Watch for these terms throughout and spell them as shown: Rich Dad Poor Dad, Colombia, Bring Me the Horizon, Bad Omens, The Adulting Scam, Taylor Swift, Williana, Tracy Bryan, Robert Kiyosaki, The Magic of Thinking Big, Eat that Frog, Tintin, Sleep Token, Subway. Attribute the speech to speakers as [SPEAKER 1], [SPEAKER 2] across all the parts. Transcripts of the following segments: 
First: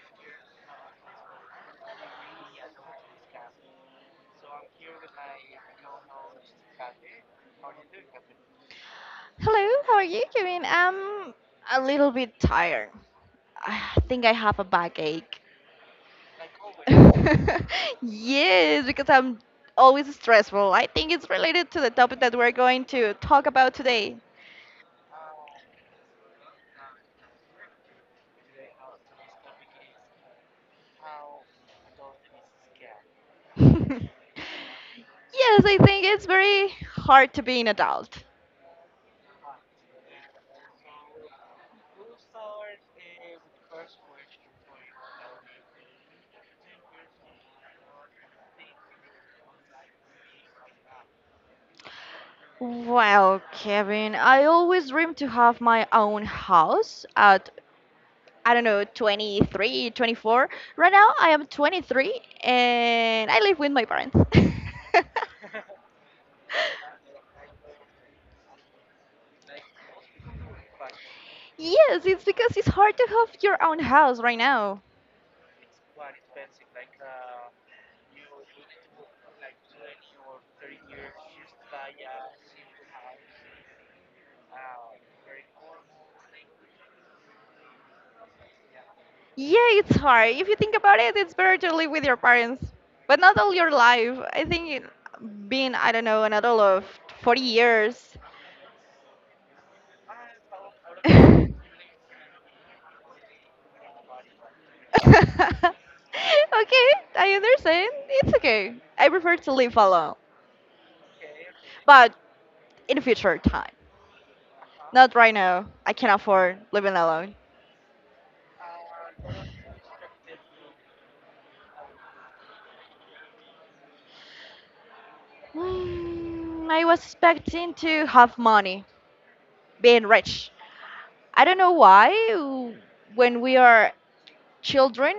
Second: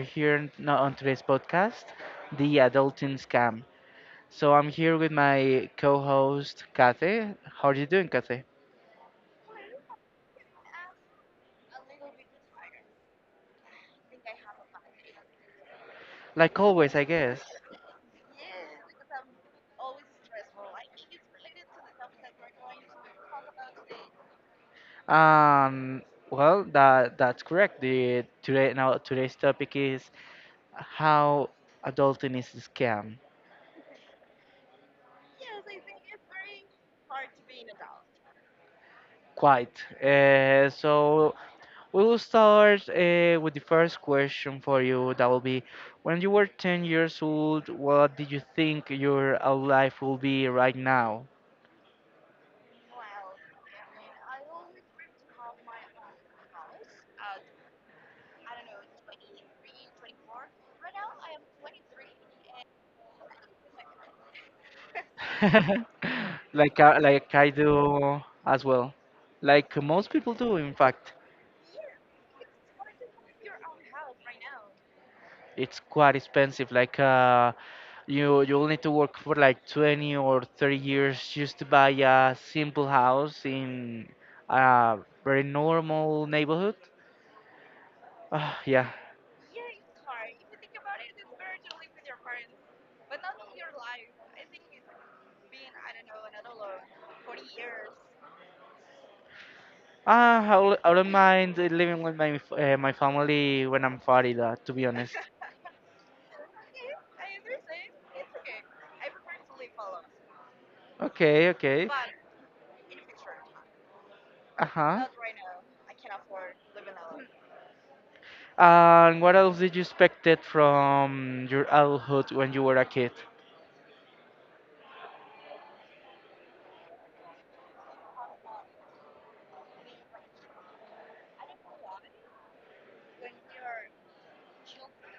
[SPEAKER 1] here now on today's podcast, The Adulting Scam. So I'm here with my co-host, Kathy. How are you doing, Kathy?
[SPEAKER 2] Hello, how are you doing? I'm a little bit tired. I think I have a backache.
[SPEAKER 1] Like always, I guess.
[SPEAKER 2] Yes, because I'm always stressful. I think it's related to the topic that we're going to talk about today.
[SPEAKER 1] Um, well, that's correct. The today now Today's topic is how adulting is a scam.
[SPEAKER 2] Yes, I think it's very hard to be an adult.
[SPEAKER 1] Quite. So we'll start with the first question for you. That will be, when you were 10 years old, what did you think your life will be right now?
[SPEAKER 2] Well, Kevin, I always dreamed to have my own house at, I don't know, 23, 24. Right now, I am 23 and I live with my parents.
[SPEAKER 1] Like I do as well. Like most people do, in fact.
[SPEAKER 2] Yes, it's because it's hard to have your own house right now.
[SPEAKER 1] It's quite expensive. Like you'll need to work for like 20 or 30 years just to buy a simple house in a very normal neighborhood. Ah, yeah,
[SPEAKER 2] Yeah, it's hard. If you think about it, it's better to live with your parents, but not all your life. I think being, I don't know, an adult of 40 years.
[SPEAKER 1] I don't
[SPEAKER 2] Okay,
[SPEAKER 1] mind living with my family when I'm 40, though, to be honest.
[SPEAKER 2] I understand. It's okay. I prefer to live alone,
[SPEAKER 1] Okay, okay.
[SPEAKER 2] but in future time.
[SPEAKER 1] Uh-huh.
[SPEAKER 2] Not right now. I can afford living alone.
[SPEAKER 1] And what else did you expected from your adulthood when you were a kid?
[SPEAKER 2] Mm, I was expecting to have money, being rich. I don't know why, when we are children,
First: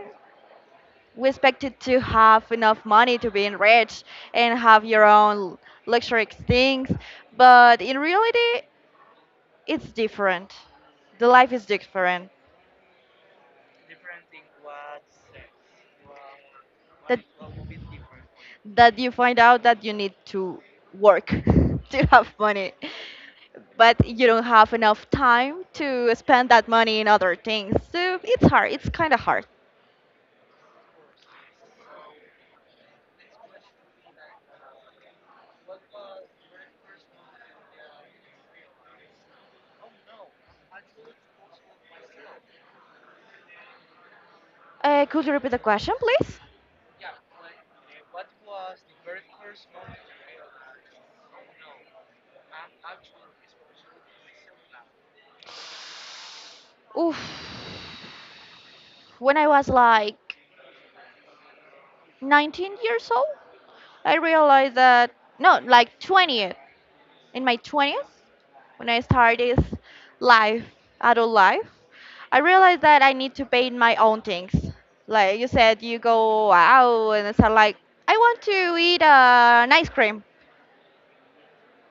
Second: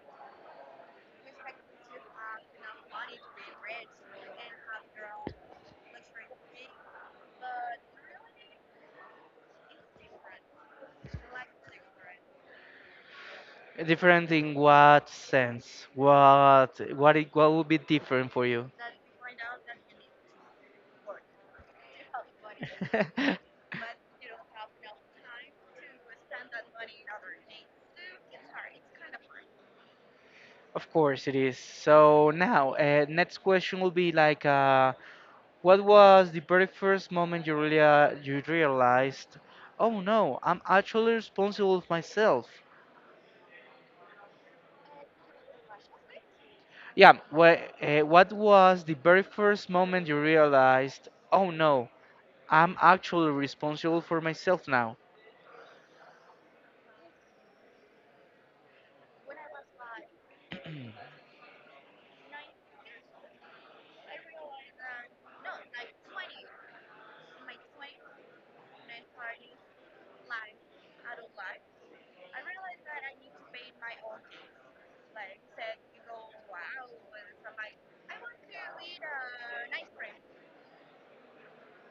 [SPEAKER 2] we expected to have enough money to be rich and have your own luxury things, but in reality, it's different. The life is different.
[SPEAKER 1] Different in what sense? What would be different for you?
[SPEAKER 2] That you find out that you need to work to have money, but you don't have enough time to spend that money in other things. So it's hard. It's kind of hard.
[SPEAKER 1] Of course it is. So now, next question will be like, what was the very first moment you really you realized, oh no, I'm actually responsible for myself?
[SPEAKER 2] Could you repeat the question, please?
[SPEAKER 1] Yeah, what was the very first moment you realized, oh no, I'm actually responsible for myself now?
[SPEAKER 2] Oof. When I was like 19 years old, I realized that no, like 20, in my 20s, when I started this life, adult life, I realized that I need to pay my own things. Like you said, you go out and it's like, I want to eat an ice cream.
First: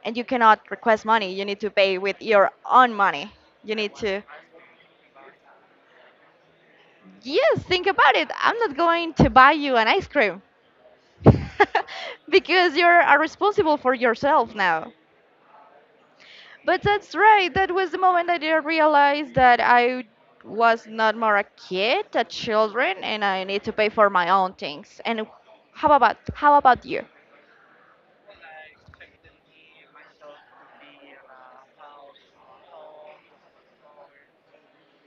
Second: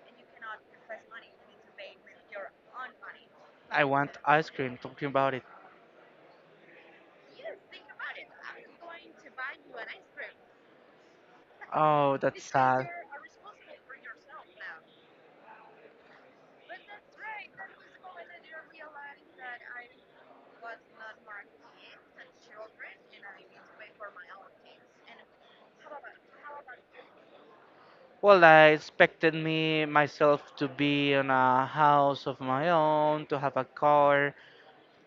[SPEAKER 2] And you cannot request money. You need to pay with your own money. You
[SPEAKER 1] I
[SPEAKER 2] need
[SPEAKER 1] want
[SPEAKER 2] to,
[SPEAKER 1] ice cream, talking about it.
[SPEAKER 2] yes, think about it. I'm not going to buy you an ice cream
[SPEAKER 1] Oh, that's
[SPEAKER 2] because
[SPEAKER 1] sad.
[SPEAKER 2] you're responsible for yourself now. But that's right. That was the moment that I realized that I was not more a kid, a children, and I need to pay for my own things. And how about you?
[SPEAKER 1] Well, I expected me myself to be in a house of my own, to have a car,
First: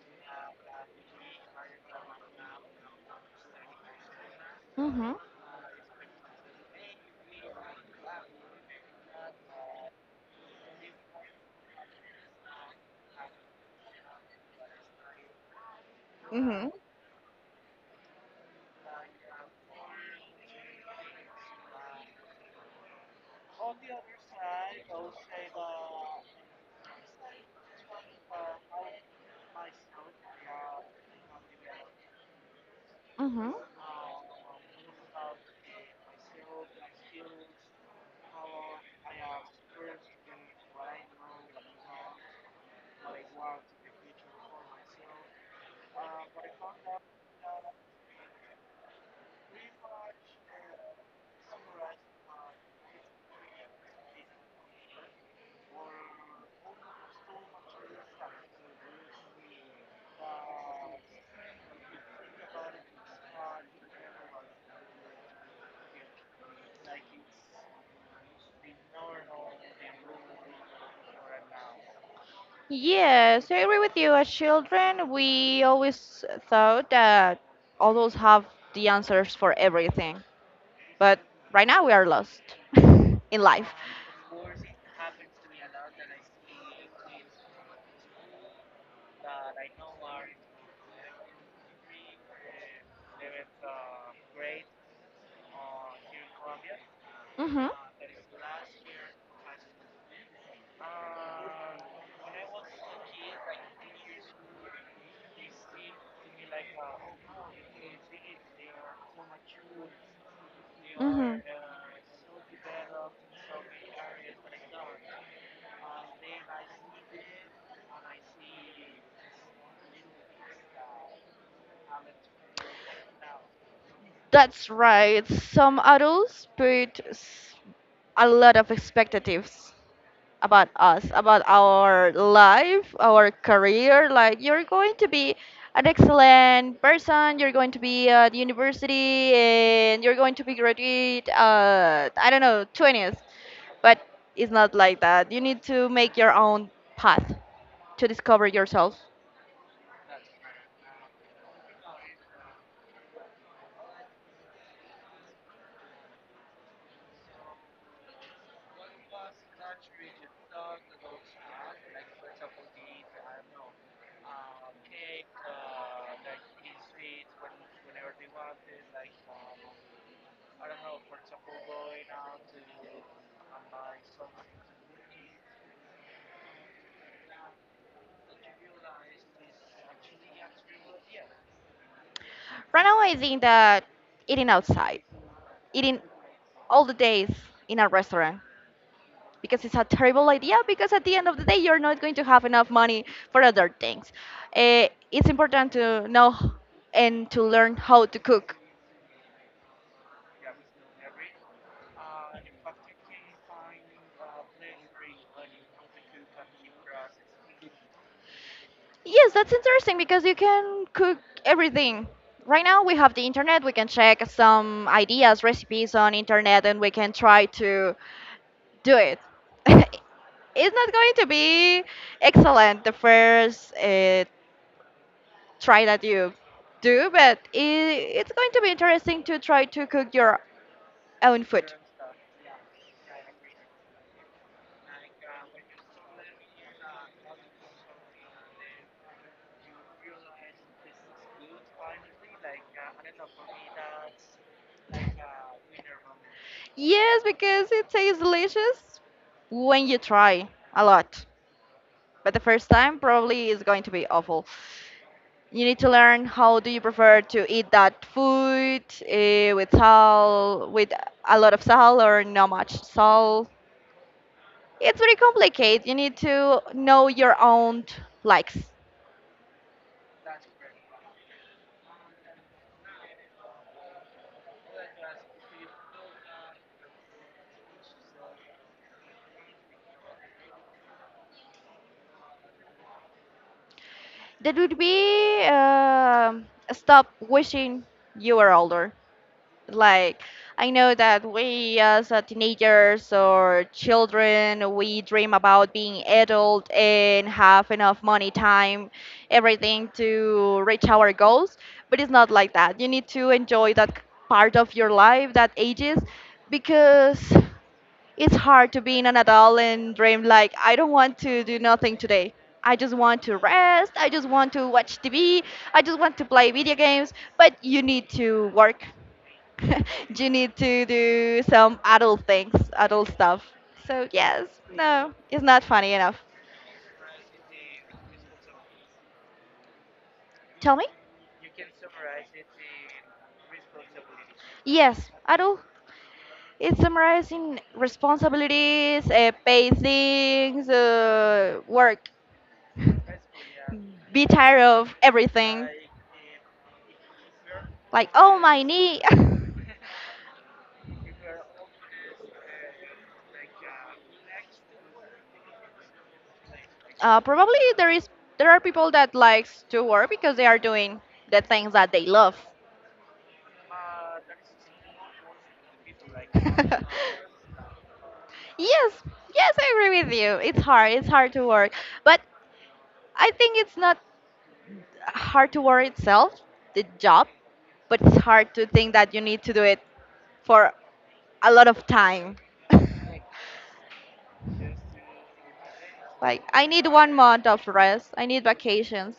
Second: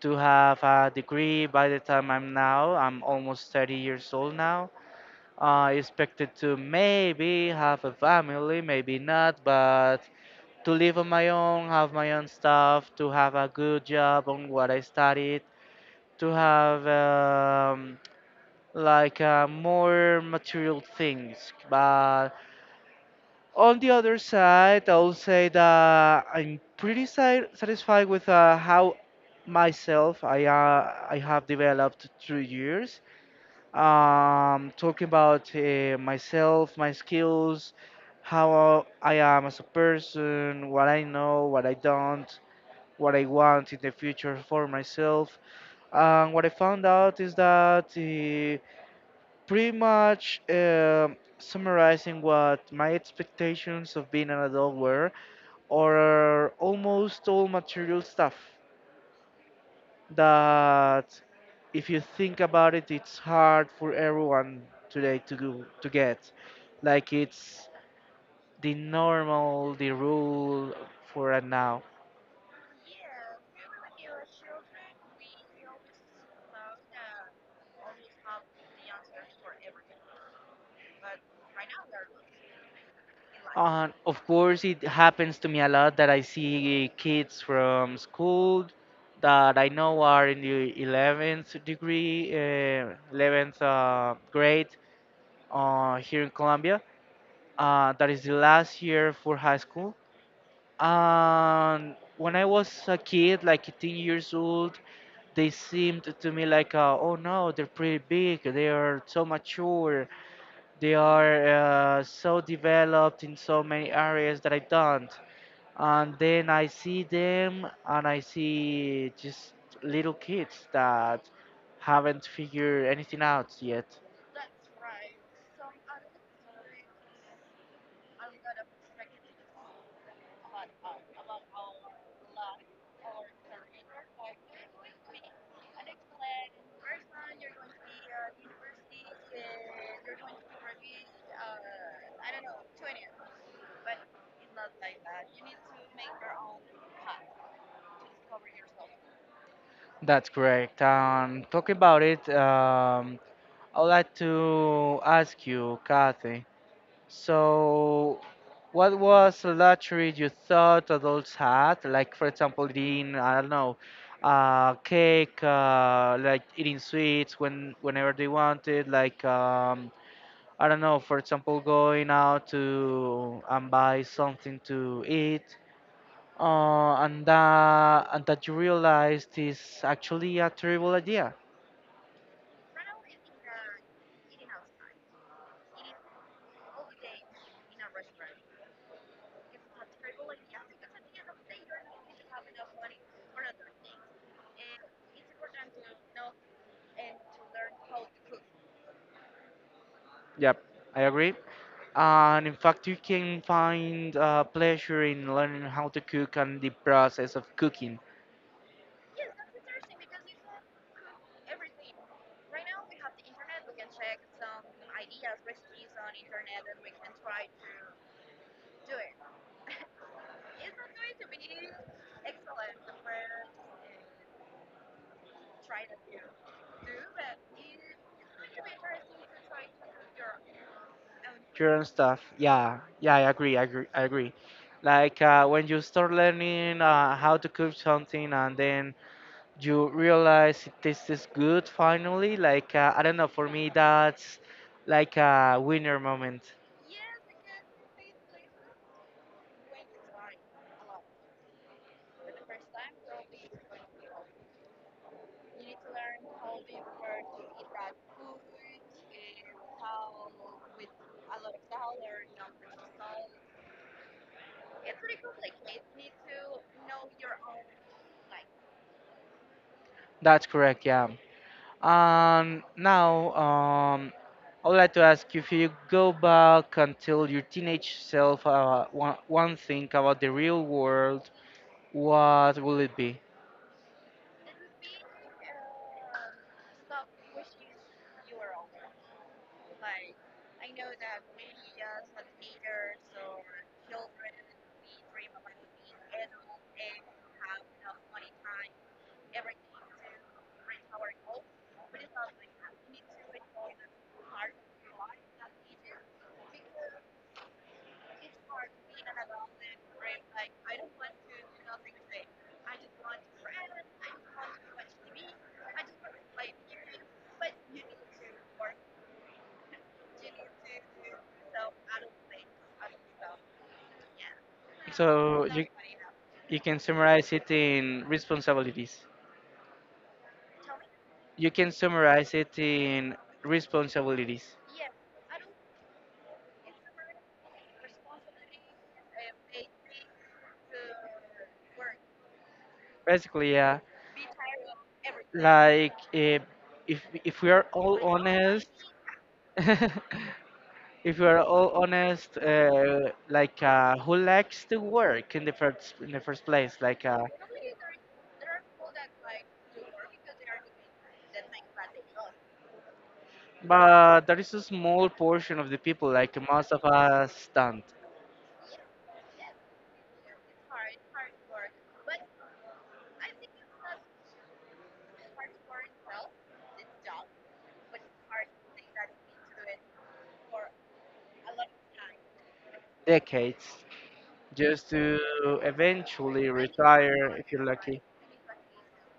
[SPEAKER 1] to have a degree by the time I'm now. I'm almost 30 years old now.
[SPEAKER 2] Mhm.
[SPEAKER 1] I expected to maybe have a family, maybe not, but to live on my own, have my own stuff, to have a good job on what I studied, to
[SPEAKER 2] Mhm.
[SPEAKER 1] have like more material things. But on the other side, I'll say that I'm pretty satisfied with how myself I have developed through years.
[SPEAKER 2] Mhm.
[SPEAKER 1] Talking about myself, my skills, how I am as a person, what I know, what I don't, what I want in the future for myself. And what I found out is that, pretty much summarizing what my expectations of being an adult were, or almost all material stuff that, if you think about it, it's hard for everyone today to go, to get. Like it's the normal, the rule for a now.
[SPEAKER 2] Yes, I agree with you. As children, we always thought that adults have the answers for everything, but right now we are lost in life.
[SPEAKER 1] Of course, it happens to me a lot that I see kids from school that I know are in the 11th degree, 11th grade here in Colombia.
[SPEAKER 2] Mhm.
[SPEAKER 1] That is the last year for high school. And when I was a kid, like 18 years old, they seemed to me like, oh no, they're pretty big, they are so mature, they are so developed in so many areas that I don't. And then I see them and I see just little kids that haven't figured anything out yet.
[SPEAKER 2] That's right. Some adults put a lot of expectations about us, about our life, our career. Like, you're going to be an excellent person. You're going to be at university, and you're going to be graduate. I don't know, twentieth, but it's not like that. You need to make your own path to discover yourself.
[SPEAKER 1] That's correct. Talking about it, I'd like to ask you, Kathy, so, what was a luxury you thought adults had? Like, for example, eating, I don't know, cake, like eating sweets whenever they wanted. Like, I don't know, for example, going out to and buy something to eat. And that you realized is actually a terrible idea.
[SPEAKER 2] Right now, I think that eating outside, eating all the days in a restaurant, because it's a terrible idea because at the end of the day you're not going to have enough money for other things. Eh, it's important to know and to learn how to cook.
[SPEAKER 1] Yep. I agree. And in fact, you can find pleasure in learning how to cook and the process of cooking
[SPEAKER 2] Yes, that's interesting because you can cook everything. Right now we have the internet, we can check some ideas, recipes on internet, and we can try to do it. It's not going to be excellent the first try that you do, but it's going to be interesting to try to cook your own food.
[SPEAKER 1] your own stuff. Yeah, I agree, I agree, I agree. Like when you start learning how to cook something and then you realize it tastes good finally, like I don't know, for me that's like a winner moment.
[SPEAKER 2] Yes, because it tastes delicious when you try a lot. But the first time probably is going to be awful. You need to learn how do you prefer to eat that food, eh, with salt, with a lot of salt or not much salt. It's very complicated. You need to know your own likes.
[SPEAKER 1] That's correct, yeah. And now, I would like to ask you if you go back and tell your teenage self one thing about the real world, what will it be?
[SPEAKER 2] That would be, um, stop wishing you were older. Like, I know that we as teenagers or children, we dream about being adult and have enough money, time, everything to reach our goals. But it's not like that. You need to enjoy that part of your life, that ages, because it's hard to be an adult and dream like, I don't want to do nothing today. I just want to rest. I just want to watch TV. I just want to play video games. But you need to work. You need to do some adult things, adult stuff. So yes, no, it's
[SPEAKER 1] So
[SPEAKER 2] not funny enough.
[SPEAKER 1] you can summarize it in responsibilities.
[SPEAKER 2] Tell me?
[SPEAKER 1] You can summarize it in responsibilities.
[SPEAKER 2] Yes, adult. It's summarizing responsibilities, pay things, work.
[SPEAKER 1] Basically, yeah,
[SPEAKER 2] Be tired of everything.
[SPEAKER 1] like eh, if we are all
[SPEAKER 2] Like, oh my
[SPEAKER 1] honest,
[SPEAKER 2] knee.
[SPEAKER 1] if you are all honest, like who likes to work in the first place? Like,
[SPEAKER 2] Uh, probably there is, there are people that likes to work because they are doing the things that they love.
[SPEAKER 1] but there is a small portion of the people, like most of us, stand
[SPEAKER 2] Yes, yes, I agree with you. It's hard. It's hard to work, but I think it's not hard to work itself, the job, but it's hard to think that you need to do it for a lot of time.
[SPEAKER 1] decades just to
[SPEAKER 2] Like,
[SPEAKER 1] eventually
[SPEAKER 2] I need one
[SPEAKER 1] retire
[SPEAKER 2] month
[SPEAKER 1] if you're
[SPEAKER 2] of
[SPEAKER 1] lucky.
[SPEAKER 2] rest. I need vacations.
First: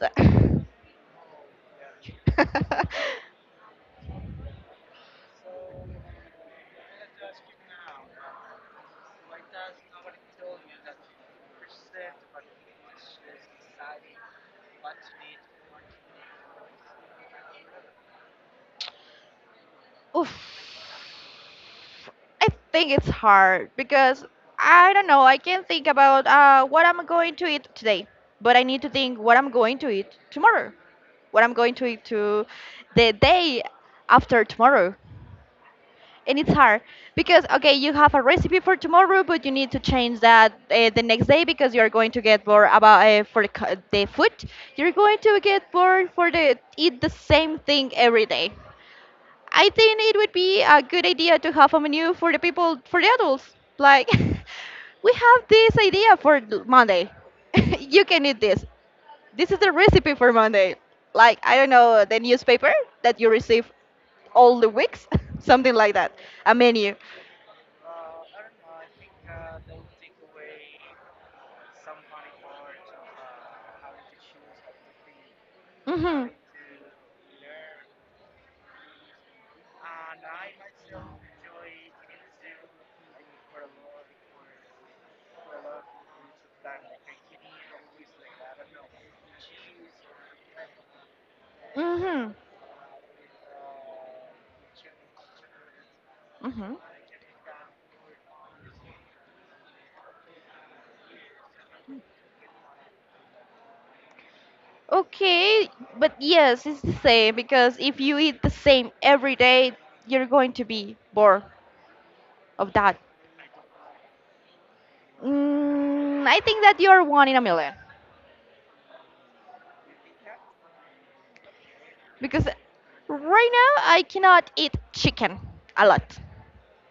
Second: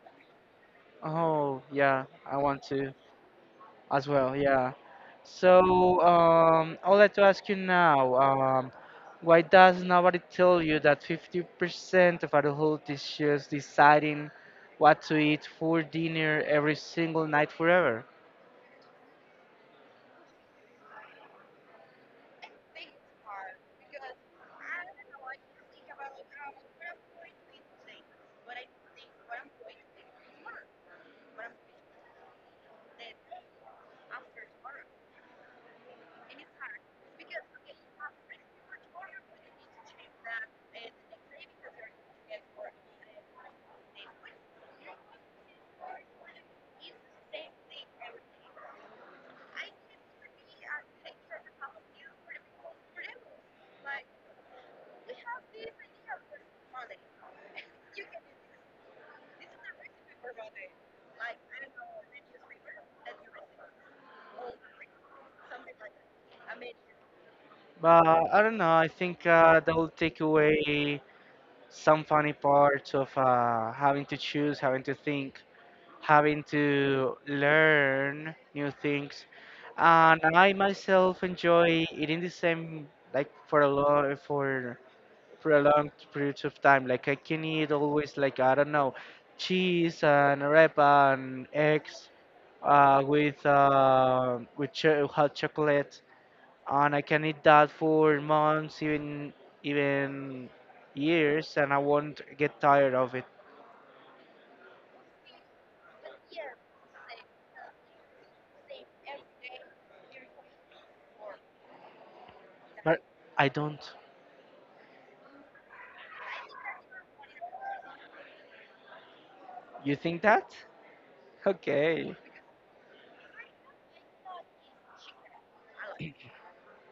[SPEAKER 1] Oh yeah, I want to as well. Yeah. So I would like to ask you now, why does nobody tell you that 50% of adults is just deciding what to eat for dinner every single night forever?
[SPEAKER 2] Oof. I think it's hard because I don't know. I can think about what I'm going to eat today, but I need to think what I'm going to eat tomorrow, what I'm going to eat to the day after tomorrow. And it's hard because okay, you have a recipe for tomorrow, but you need to change that the next day because you are going to get bored about the food. You're going to get bored for the eat the same thing every day. I think it would be a good idea to have a menu for the people, for the adults. Like, we have this idea for Monday. You can eat this. This is the recipe for Monday. Like, I don't know, the newspaper that you receive all the weeks, something like that. A menu.
[SPEAKER 1] But I don't know. I think that will take away some funny parts of having to choose, having to think,
[SPEAKER 2] Mm-hmm.
[SPEAKER 1] having to learn new things. And I myself enjoy eating the same like for a long periods of time. Like I can eat always like I don't know, cheese and arepa and eggs
[SPEAKER 2] Mm-hmm.
[SPEAKER 1] with cho hot chocolate,
[SPEAKER 2] Mm-hmm.
[SPEAKER 1] and I can eat that for months, even even years, and I won't get tired of it.
[SPEAKER 2] Okay, but yes, it's the same because if you eat the same every day, you're going to be bored of
[SPEAKER 1] But
[SPEAKER 2] that.
[SPEAKER 1] I don't.
[SPEAKER 2] Mm, I think that you're one in a million
[SPEAKER 1] You think that? Okay.
[SPEAKER 2] because right now I cannot eat chicken a lot.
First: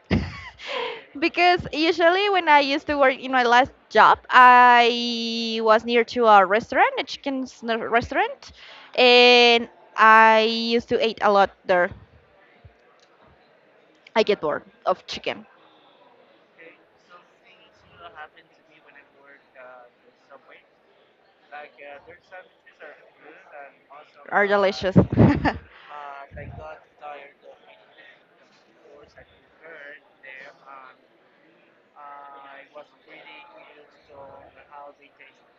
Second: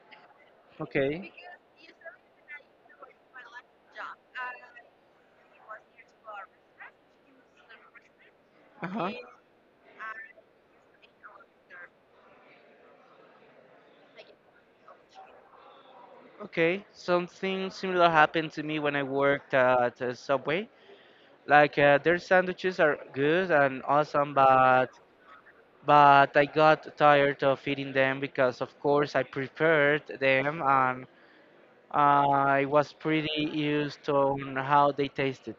[SPEAKER 1] Okay.
[SPEAKER 2] Because usually when I used to work in my last job, I was near to a restaurant, a restaurant,
[SPEAKER 1] Uh huh.
[SPEAKER 2] and I used to eat a lot there. I get bored of chicken.
[SPEAKER 1] Okay. Something similar happened to me when I worked at Subway. Like their sandwiches are good and awesome,
[SPEAKER 2] Are
[SPEAKER 1] but
[SPEAKER 2] delicious.
[SPEAKER 1] I got tired of eating them because of course I prepared them and I was pretty used to on how they tasted.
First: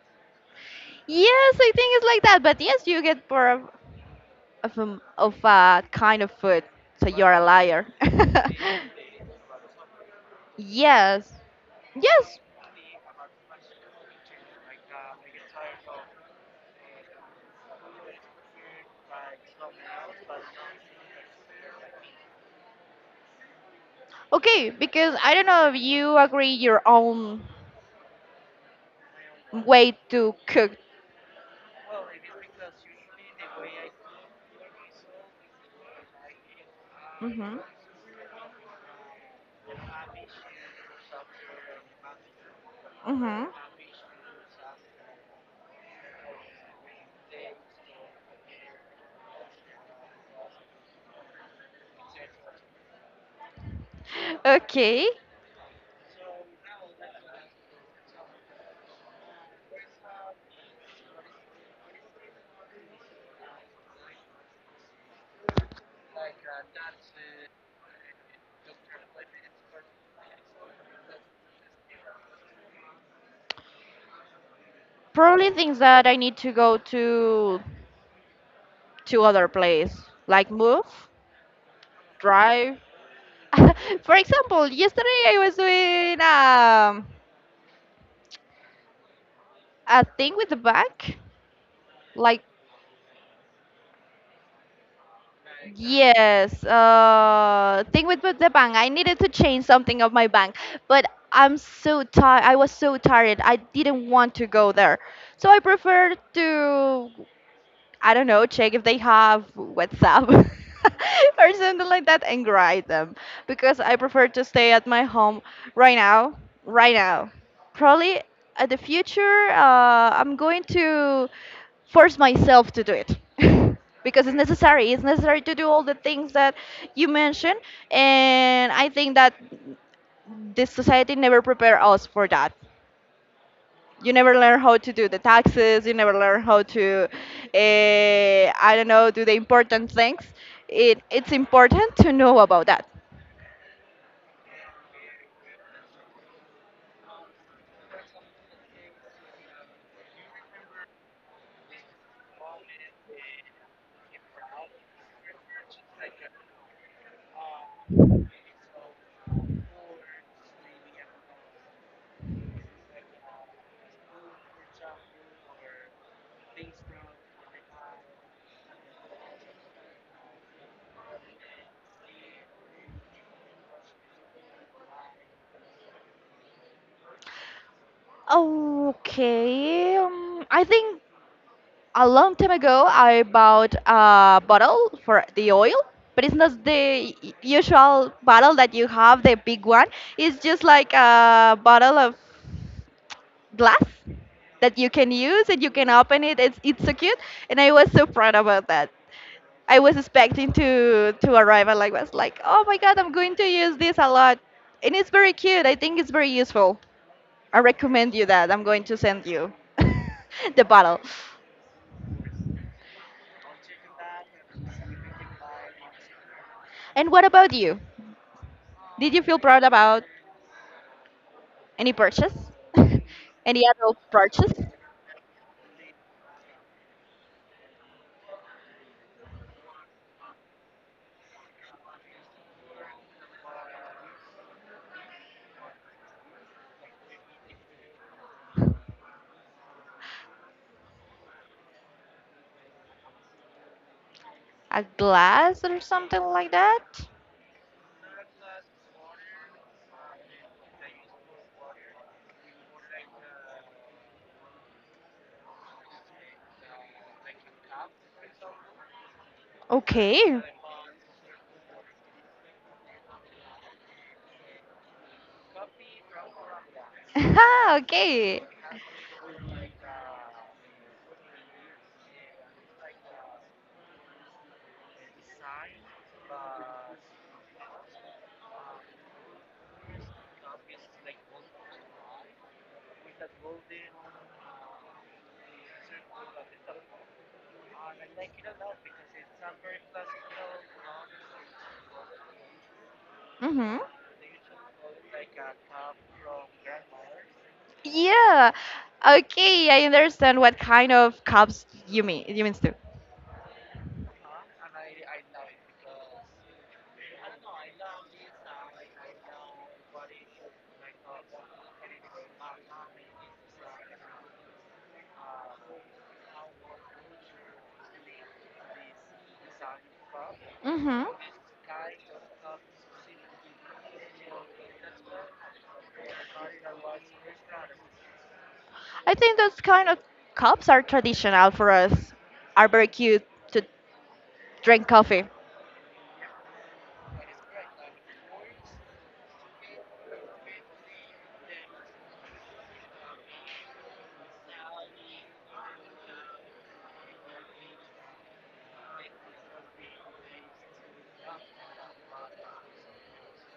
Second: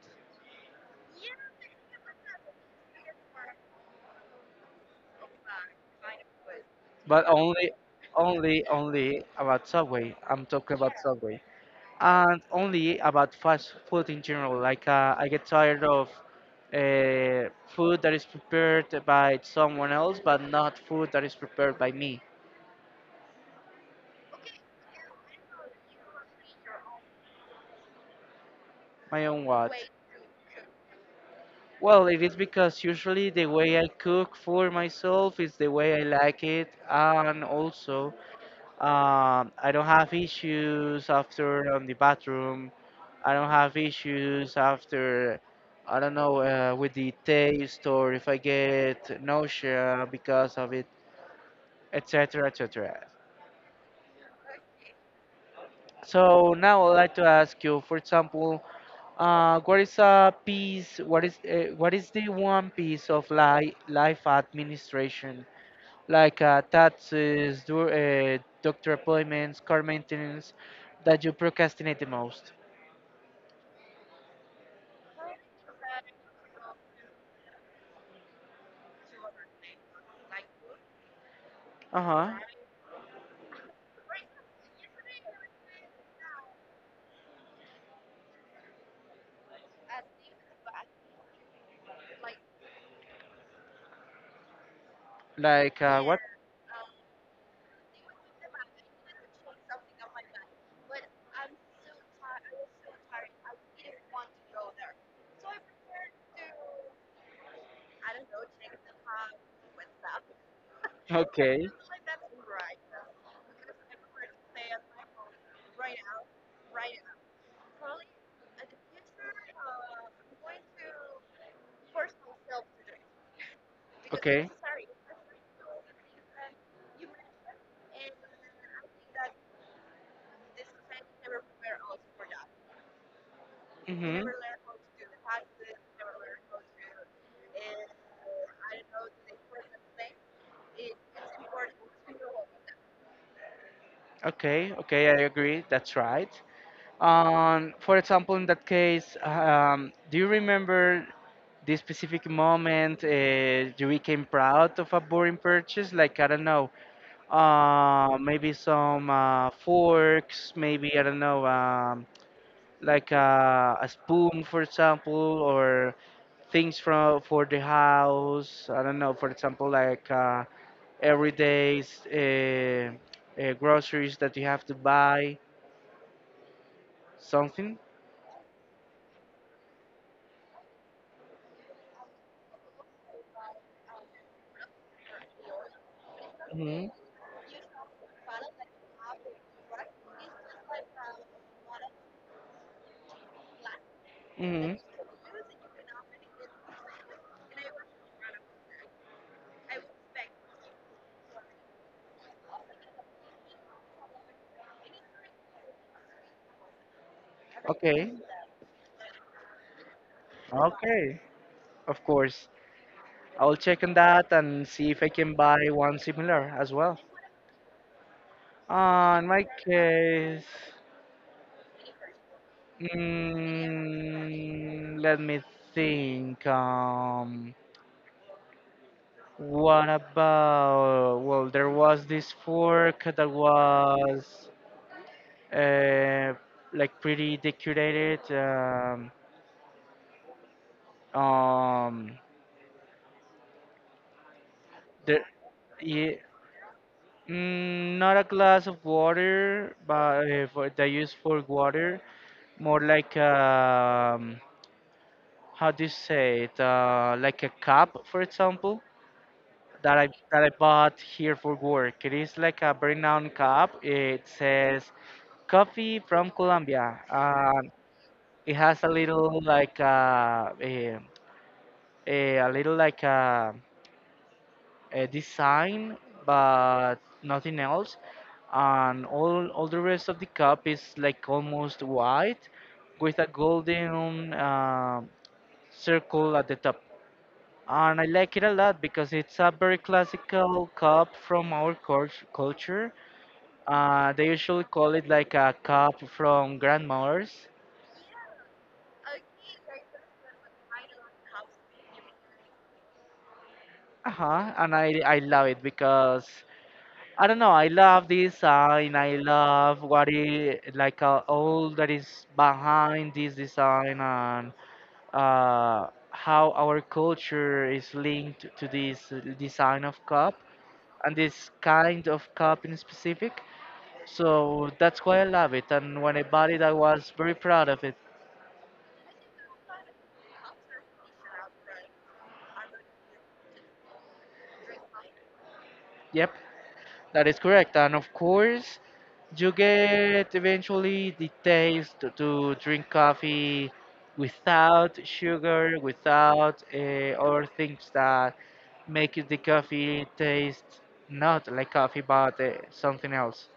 [SPEAKER 2] Yes, I think it's like that. But yes, you get more of, of a kind of food, so
[SPEAKER 1] But
[SPEAKER 2] you're a liar.
[SPEAKER 1] only about Subway. I'm talking about
[SPEAKER 2] Yes,
[SPEAKER 1] Subway,
[SPEAKER 2] yes.
[SPEAKER 1] and only about fast food in general. Like I get tired of food that is prepared by someone else, but not food that is prepared by me,
[SPEAKER 2] Okay, because I don't know if you agree your own
[SPEAKER 1] my own what?
[SPEAKER 2] way to cook.
[SPEAKER 1] Well, it is because usually the way I cook for myself is the way I like it, and also I don't have issues after on the bathroom.
[SPEAKER 2] Mhm.
[SPEAKER 1] I
[SPEAKER 2] Mhm.
[SPEAKER 1] don't have issues after, I don't know, with the taste or if I get nausea because of it, etc., etc.
[SPEAKER 2] Okay.
[SPEAKER 1] So now I'd like to ask you, for example, what is the one piece of li life administration like taxes, doctor appointments, car maintenance, that you procrastinate the most?
[SPEAKER 2] Probably things that I need to go to other place, like move,
[SPEAKER 1] Uh huh.
[SPEAKER 2] drive. For example, yesterday I was doing, a thing with the bank, like,
[SPEAKER 1] Like what?
[SPEAKER 2] yes, thing with the bank. I needed to change something of my bank, but I'm so tired. I was so tired. I didn't want to go there, so I preferred to. I don't know, check if they have WhatsApp or
[SPEAKER 1] Okay.
[SPEAKER 2] something like that and write them, because I prefer to stay at my home right now, right now. Probably at the future, I'm going to force myself to do it because it's
[SPEAKER 1] Okay.
[SPEAKER 2] necessary. It's necessary to do all the things that you mentioned, and I think that this society never prepare us for that. You
[SPEAKER 1] Mm-hmm.
[SPEAKER 2] never learn how to do the taxes, you never learn how to, I don't know, do the important things. It's important to know about that.
[SPEAKER 1] Okay, okay, I agree. That's right. For example, in that case, do you remember this specific moment you became proud of a boring purchase? Like, I don't know, maybe some forks, maybe I don't know, like a spoon, for example, or things from for the house. I don't know, for example, like everyday uh, groceries that you have to buy, something.
[SPEAKER 2] Okay. I think a long time ago I bought a bottle for the oil, but it's not
[SPEAKER 1] Hmm.
[SPEAKER 2] the usual bottle that you have, the big one. It's just like a bottle of glass
[SPEAKER 1] Hmm.
[SPEAKER 2] that you can use and you can open it. It's so cute, and I was so proud about that. I was expecting to arrive at like was like, oh my god, I'm going to use this a lot, and it's very cute. I think it's very useful. I recommend
[SPEAKER 1] Okay.
[SPEAKER 2] you that. I'm going to send you the bottle.
[SPEAKER 1] Okay. Of course. I'll check on that and see if I can buy one similar as well.
[SPEAKER 2] And what about you? Did you
[SPEAKER 1] In
[SPEAKER 2] feel
[SPEAKER 1] my
[SPEAKER 2] proud about
[SPEAKER 1] case.
[SPEAKER 2] any purchase? Any adult purchase?
[SPEAKER 1] Mm, let me think. What about? Well, there was this fork that was uh, like pretty decorated. Um,
[SPEAKER 2] A
[SPEAKER 1] there,
[SPEAKER 2] glass or
[SPEAKER 1] yeah,
[SPEAKER 2] something like that?
[SPEAKER 1] mm, not a glass of water, but they use for water. More like how do you say it? Like a cup, for example, that
[SPEAKER 2] Okay.
[SPEAKER 1] I bought here for work. It is like a brown cup. It says coffee from Colombia.
[SPEAKER 2] Ah, okay.
[SPEAKER 1] It has a little like a little like a design, but nothing else. And all the rest of the cup is like almost white, with a golden circle at the top. And I like it a lot because it's a very classical cup from our culture.
[SPEAKER 2] Mhm.
[SPEAKER 1] They usually call it like a cup from grandmothers.
[SPEAKER 2] Yeah. Okay, I understand what kind of cups you mean. You means too.
[SPEAKER 1] Uh-huh. And I love it because I don't know, I love this design. I love what it like all that is behind this design and how our culture is linked to this design of cup
[SPEAKER 2] Mhm.
[SPEAKER 1] and this kind of cup in specific. So that's why I love it. And when I bought it, I was very proud of it.
[SPEAKER 2] I think those kind of cups are traditional for us. Are very cute to drink coffee.
[SPEAKER 1] Yep, that is correct. And of course, you get eventually the taste to drink coffee without sugar, without other things that make it the coffee taste not like coffee but something else.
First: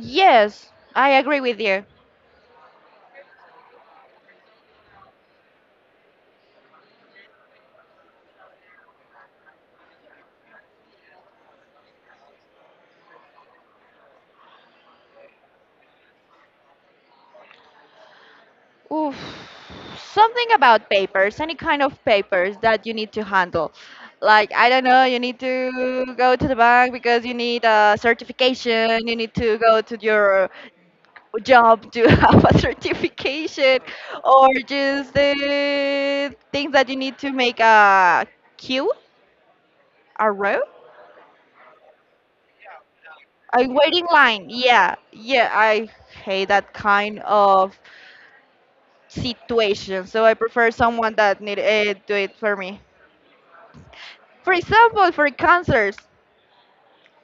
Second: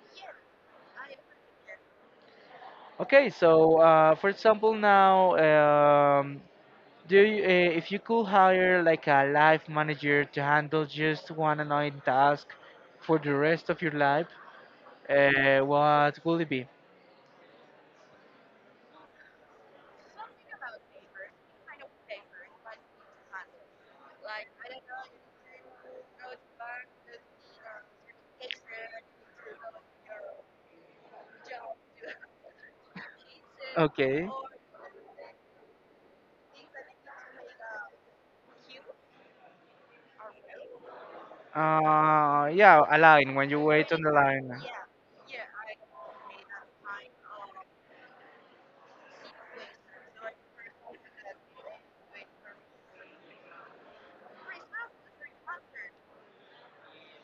[SPEAKER 2] Yes, I agree with you.
[SPEAKER 1] Okay, so for example, now, um, do you, if you could hire like a life manager to handle just one annoying task for the rest of your life, what will it be?
[SPEAKER 2] Oof, something about papers, any kind of papers that you need to handle. Like, I don't know, you need to go to the bank because you need a certification, you need to go to your job to have a certification,
[SPEAKER 1] Okay.
[SPEAKER 2] or just the things that you need to make a queue, a row,
[SPEAKER 1] Yeah, a line when you
[SPEAKER 2] a
[SPEAKER 1] wait on
[SPEAKER 2] waiting
[SPEAKER 1] the
[SPEAKER 2] line.
[SPEAKER 1] line.
[SPEAKER 2] Yeah, yeah, I hate that kind of situation, so I prefer someone that need eh, do it for me. For example, for concerts,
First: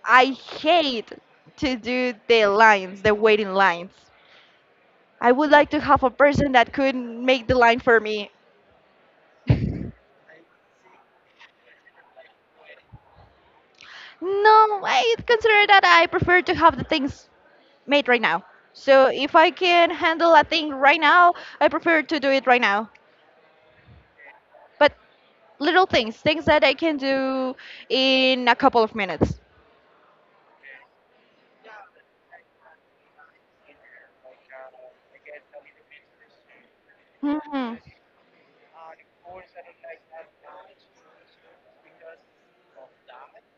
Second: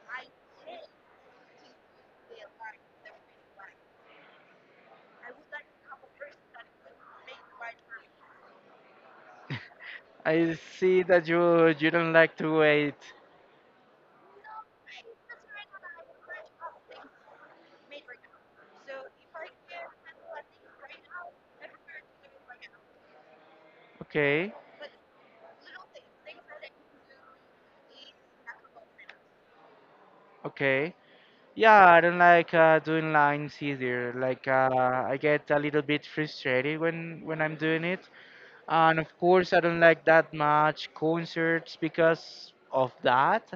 [SPEAKER 2] I hate to do the lines, the waiting lines. I would like to have a person that could make the line for me.
[SPEAKER 1] I see that you don't like to wait.
[SPEAKER 2] No, I consider that I prefer to have the things made right now. So if I can handle a thing right now, I prefer to do it right now.
[SPEAKER 1] Okay,
[SPEAKER 2] But little things, things that I can do in a couple of minutes.
[SPEAKER 1] okay. Yeah, I don't like doing lines either. Like I get a little bit frustrated when I'm
[SPEAKER 2] Mhm.
[SPEAKER 1] doing it. And of course, I don't like that much concerts because of that,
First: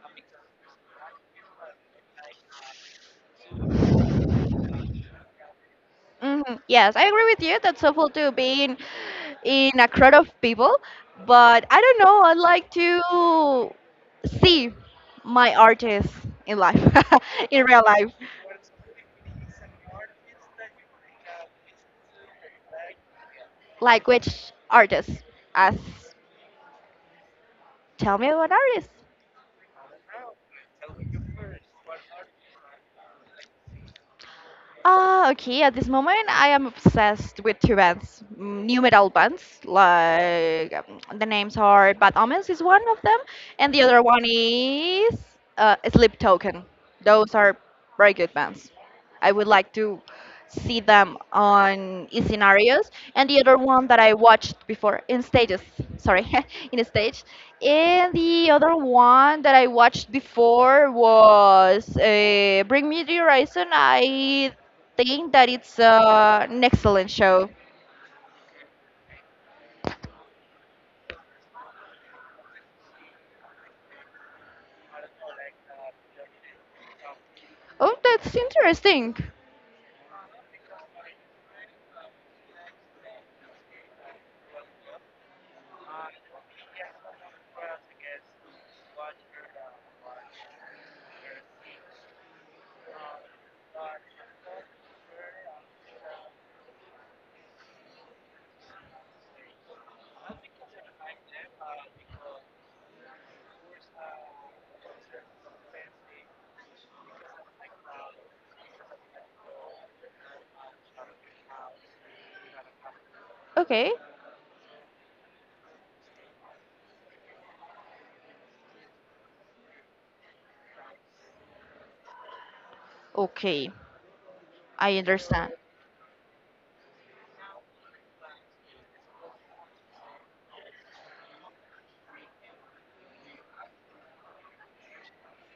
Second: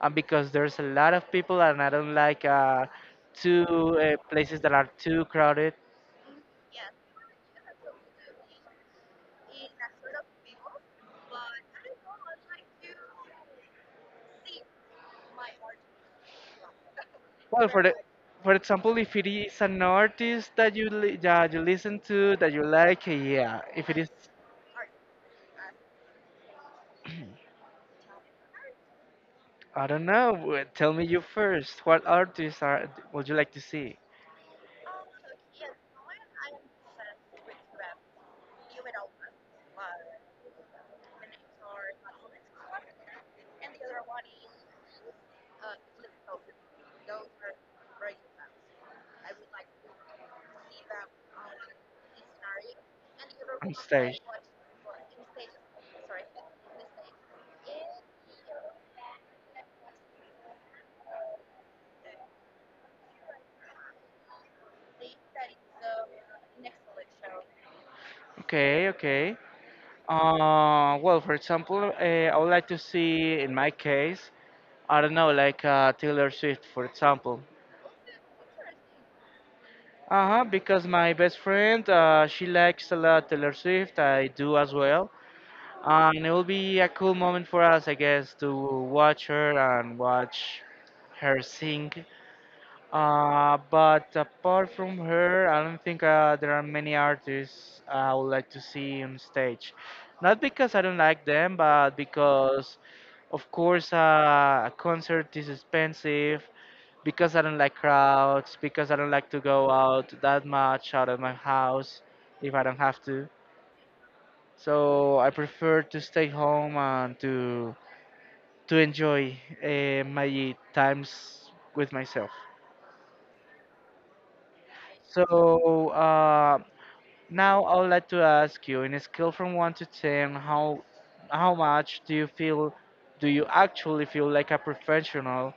[SPEAKER 1] and because there's a lot of people, and I don't like two places that are too crowded.
[SPEAKER 2] hmm Yes, I agree with you. That's helpful to be in a crowd of people. But I don't know. I like to see my artists in life, in
[SPEAKER 1] Well,
[SPEAKER 2] real life.
[SPEAKER 1] for example, if it is an artist that you li that you listen to that you like, yeah. If it
[SPEAKER 2] Like
[SPEAKER 1] is,
[SPEAKER 2] which artist? As Tell me about artist.
[SPEAKER 1] I don't know. Tell me you first. What artists are would you like to see?
[SPEAKER 2] Okay, at this moment, I am obsessed with two bands, new metal bands. The names are Bad Omens is one of them, and the other one is Sleep Token. Those are very good bands. I would like to see them on in scenarios. And the other
[SPEAKER 1] I'm
[SPEAKER 2] one that I
[SPEAKER 1] sorry.
[SPEAKER 2] watched before in stages, sorry, in a stage. And the other one that I watched before was Bring Me the Horizon. I think that it's an excellent show.
[SPEAKER 1] Okay, okay. Well, for example, I would like to see, in my case, I don't know, like Taylor Swift, for example.
[SPEAKER 2] Oh, that's interesting.
[SPEAKER 1] Uh-huh, because my best friend, she likes a lot Taylor Swift. I do as well. And it will be a cool moment for us, I guess, to watch her and watch her sing. But apart from her, I don't think there are many artists I would like to see on stage. Not because I don't like them, but because, of course, a concert is expensive, because I don't like crowds, because I don't like to go out that much out of my house if I don't have to.
[SPEAKER 2] Okay.
[SPEAKER 1] So I prefer to stay home and to enjoy my times with myself.
[SPEAKER 2] Okay. I understand.
[SPEAKER 1] So now I would like to ask you, in a scale from one to ten, how much do you feel, do you actually feel like a professional,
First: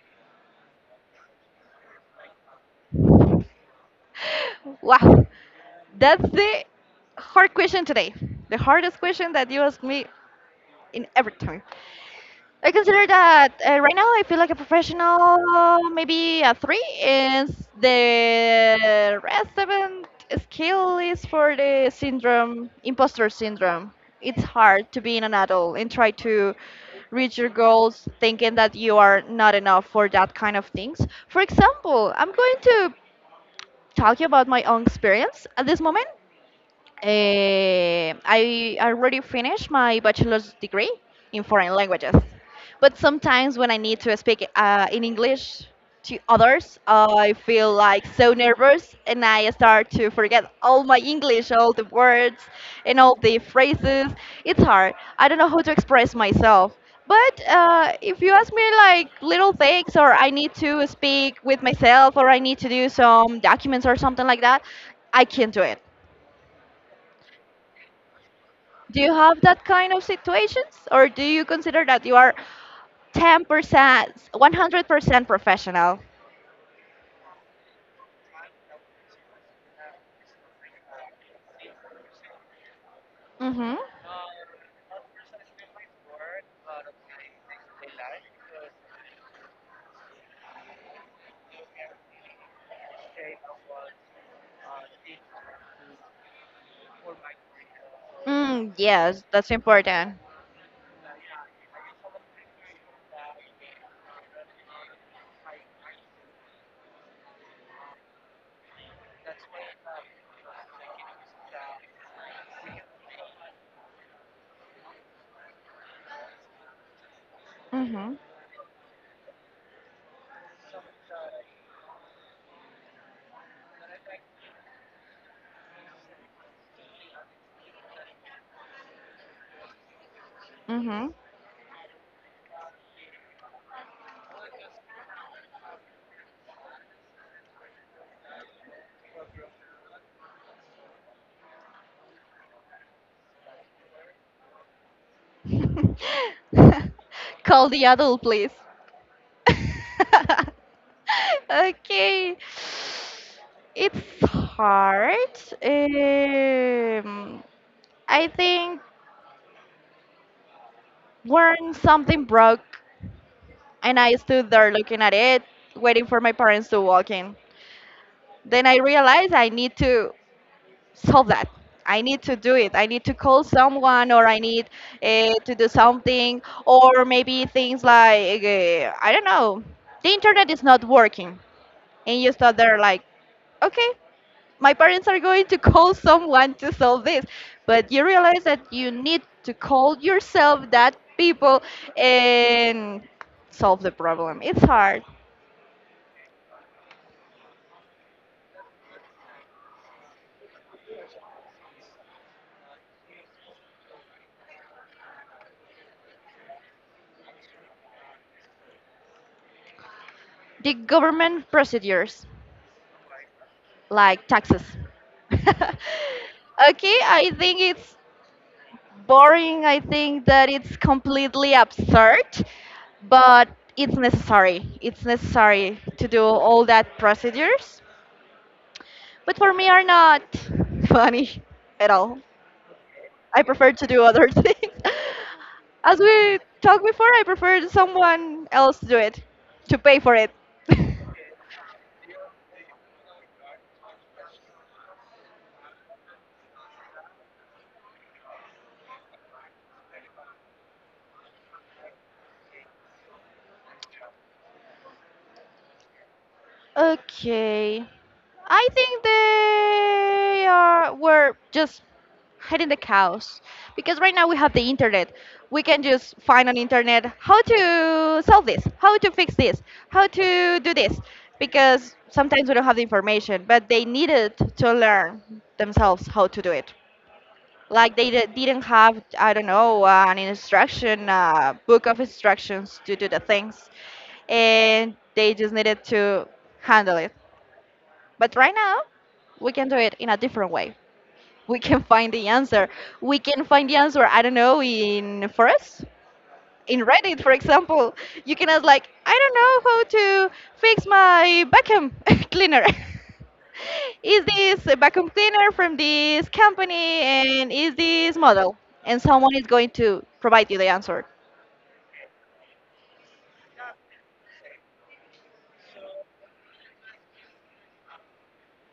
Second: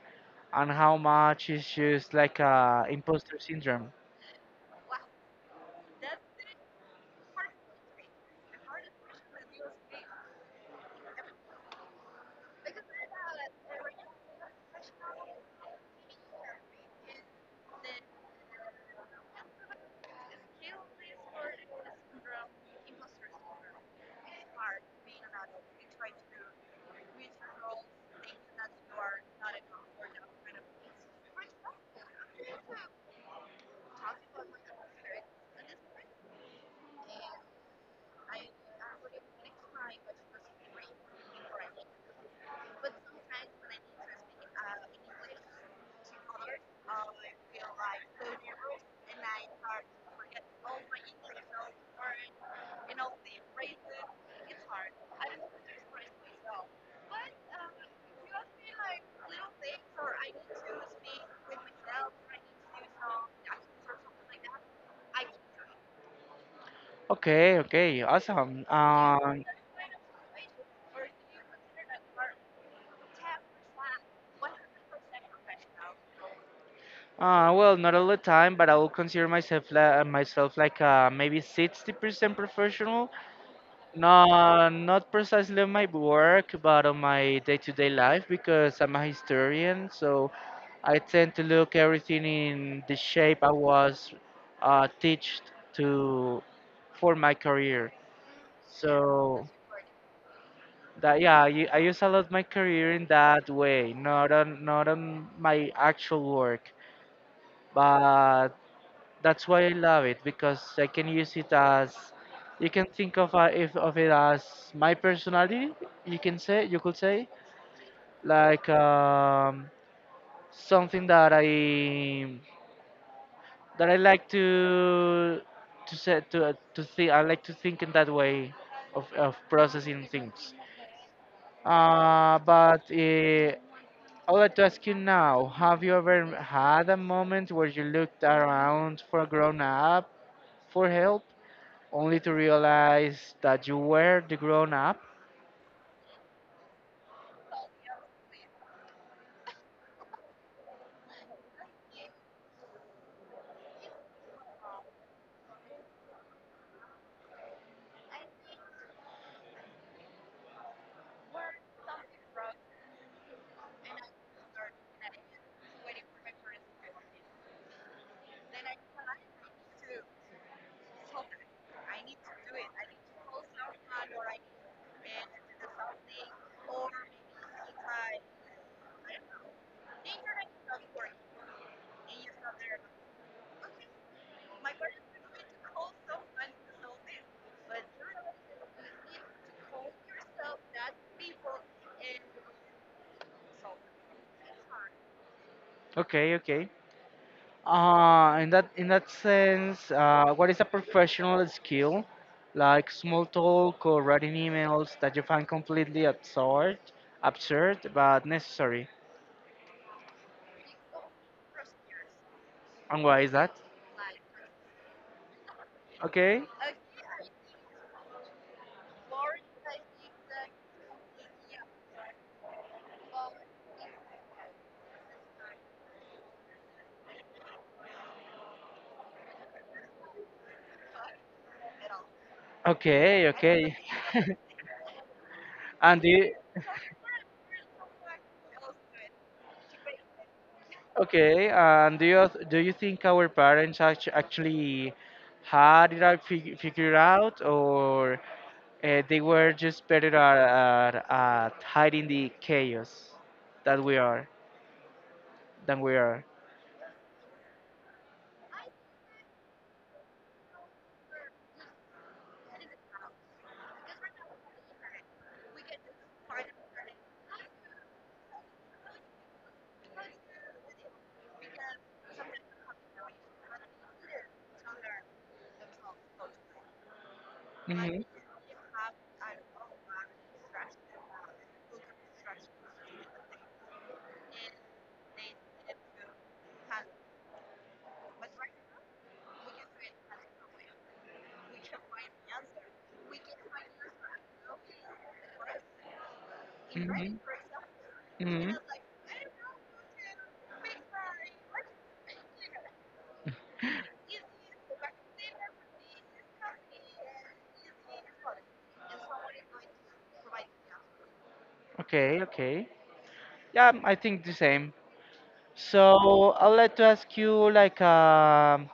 [SPEAKER 1] and how much is just like a imposter syndrome?
[SPEAKER 2] Wow. That's the hard question today. The hardest question that you asked me in every time. I consider that right now I feel like a professional, maybe a three, and the rest seven skill is for the syndrome, imposter syndrome. It's hard to be an adult and try to reach your goals thinking that you are not enough for that kind of things. For example, I'm going to talk about my own experience at this moment. I already finished my bachelor's degree in foreign languages, but sometimes when I need to speak in English to others, I feel like so nervous and I start to forget all my English, all the words and all the phrases. It's hard. I don't know how to express myself. But if you ask me like little things, or I need to speak with myself, or I need to do some documents or something like that, I can do it.
[SPEAKER 1] Okay, okay, awesome.
[SPEAKER 2] Do you have
[SPEAKER 1] Um,
[SPEAKER 2] that kind of situations, or do you consider that you are 10%, 100% professional?
[SPEAKER 1] uh, well, not all the time, but I will consider myself like maybe 60% professional.
[SPEAKER 2] Mm-hmm.
[SPEAKER 1] No, not precisely on my work, but on my day-to-day life because I'm a historian, so I tend to look everything in the shape I was teached to for my career.
[SPEAKER 2] Mm, yes,
[SPEAKER 1] So
[SPEAKER 2] that's important.
[SPEAKER 1] that yeah, I use a lot my career in that way, not on my actual work, but that's why I love it because I can use it as you can think of if of it as my personality. You could say
[SPEAKER 2] Mm-hmm.
[SPEAKER 1] like something that I like to say to think. I like to think in that way of processing things.
[SPEAKER 2] Mm-hmm.
[SPEAKER 1] But I would like to ask you now: Have you ever had a moment where you looked around for a grown up for help, only to realize that you were the grown up?
[SPEAKER 2] Call the adult, please. Okay. It's hard. Um, I think when something broke and I stood there looking at it, waiting for my parents to walk in. Then I realized I need to solve that. I need to do it. I need to call someone, or I need to do something, or maybe things like I don't know, the internet is not working, and you start there like, okay, my parents are going to call someone to solve this, but you realize that you need to call yourself that people and solve the problem. It's hard.
[SPEAKER 1] Okay, okay. In that sense, what is a professional skill like small talk or writing emails that you find completely absurd, absurd but necessary?
[SPEAKER 2] The government procedures
[SPEAKER 1] And why is that?
[SPEAKER 2] like taxes.
[SPEAKER 1] Okay,
[SPEAKER 2] Okay, I think it's boring. I think that it's completely absurd, but it's necessary. It's necessary to do all that procedures, but for me are not funny at all.
[SPEAKER 1] okay,
[SPEAKER 2] I prefer
[SPEAKER 1] okay.
[SPEAKER 2] to do other things. As
[SPEAKER 1] and do you,
[SPEAKER 2] we talked before, I prefer someone else to do it, to pay for it.
[SPEAKER 1] okay, and do you think our parents actually had it out figured out, or they were just better at, hiding the chaos that we are, than we are?
[SPEAKER 2] Okay. I think they are were just hiding the cows because right now we have the internet. We can just find on internet how to solve this, how to fix this, how to do this because sometimes we don't have the information, but they needed to learn themselves how to do it. Like they didn't have, I don't know, an instruction book of instructions to do the things, and they just needed to handle it. But right now, we can do it in a different way. We can find the answer. We can find the answer, I don't know, in forest, in Reddit, for example. You can ask, like, I don't know how to fix my vacuum cleaner. Is this a vacuum cleaner from this company and is this model? And someone is going to provide you the answer.
[SPEAKER 1] Okay, okay. Yeah, I think the same. So I'd like to ask you like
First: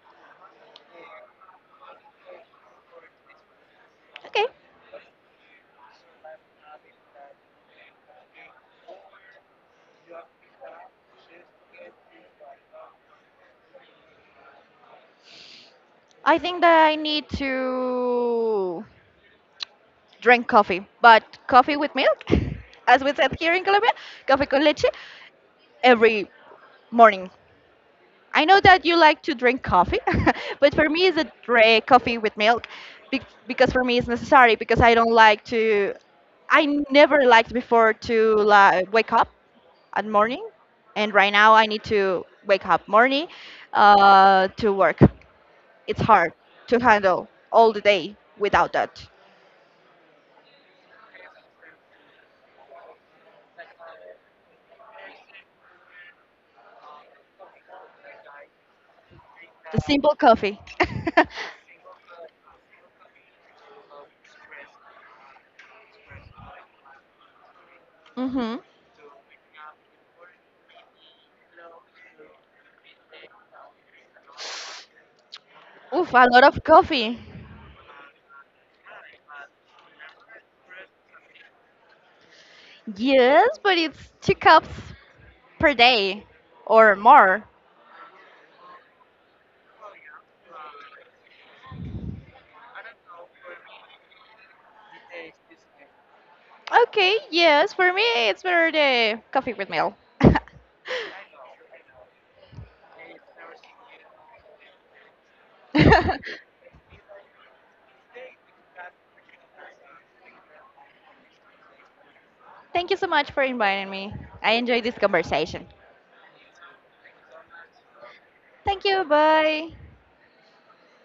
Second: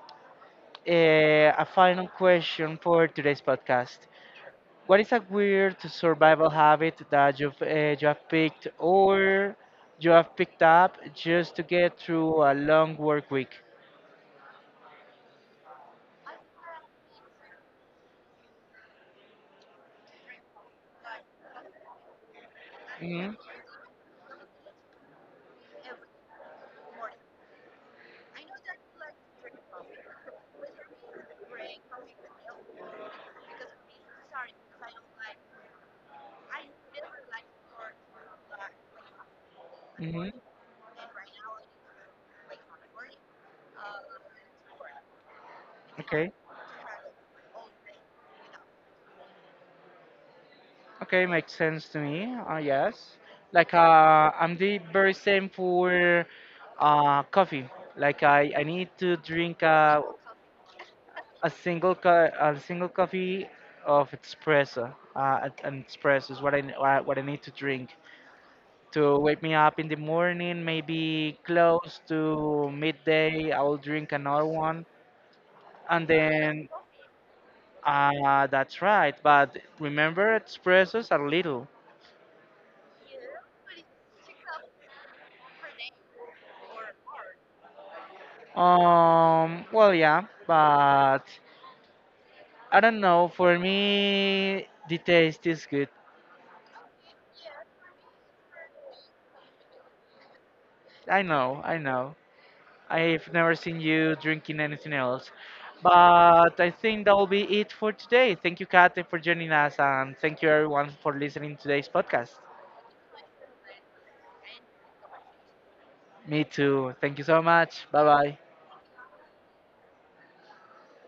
[SPEAKER 1] a final question for today's podcast.
[SPEAKER 2] Okay.
[SPEAKER 1] What is a weird survival habit that you have picked or you have picked up just to get through a long work week?
[SPEAKER 2] I think that I need to drink coffee, but coffee with milk, as we said
[SPEAKER 1] Hmm.
[SPEAKER 2] here in Colombia, coffee con leche, every morning. I know that you like to drink coffee, but for me, it's a drink coffee with milk because for me it's necessary because I don't like to. I never liked before to like, wake up at
[SPEAKER 1] Hmm.
[SPEAKER 2] morning, and right now I need to wake up morning to work. It's
[SPEAKER 1] Okay.
[SPEAKER 2] hard to handle all the day without that.
[SPEAKER 1] Okay, makes sense to me. Yes. Like I'm the very same for coffee. Like I need to drink
[SPEAKER 2] The simple coffee.
[SPEAKER 1] a a single coffee of espresso. An espresso is what I need to drink
[SPEAKER 2] hmm
[SPEAKER 1] to wake me up in the morning, maybe close to midday. I will drink another one. And
[SPEAKER 2] Oof, a lot of
[SPEAKER 1] then,
[SPEAKER 2] coffee.
[SPEAKER 1] that's right. But remember, espressos are little.
[SPEAKER 2] Yes, but it's two cups per day or more.
[SPEAKER 1] Well, yeah, but I don't know. For me, the taste is good.
[SPEAKER 2] Okay, yes, for me it's better the coffee with milk.
[SPEAKER 1] I know, I know. I've never seen you drinking anything else. But I think that will be it for today. Thank you, Kate, for joining us, and thank you, everyone, for listening to today's podcast.
[SPEAKER 2] Thank you so much for inviting me. I enjoyed this conversation.
[SPEAKER 1] Me too. Thank you so much. Bye bye.
[SPEAKER 2] Thank you, bye.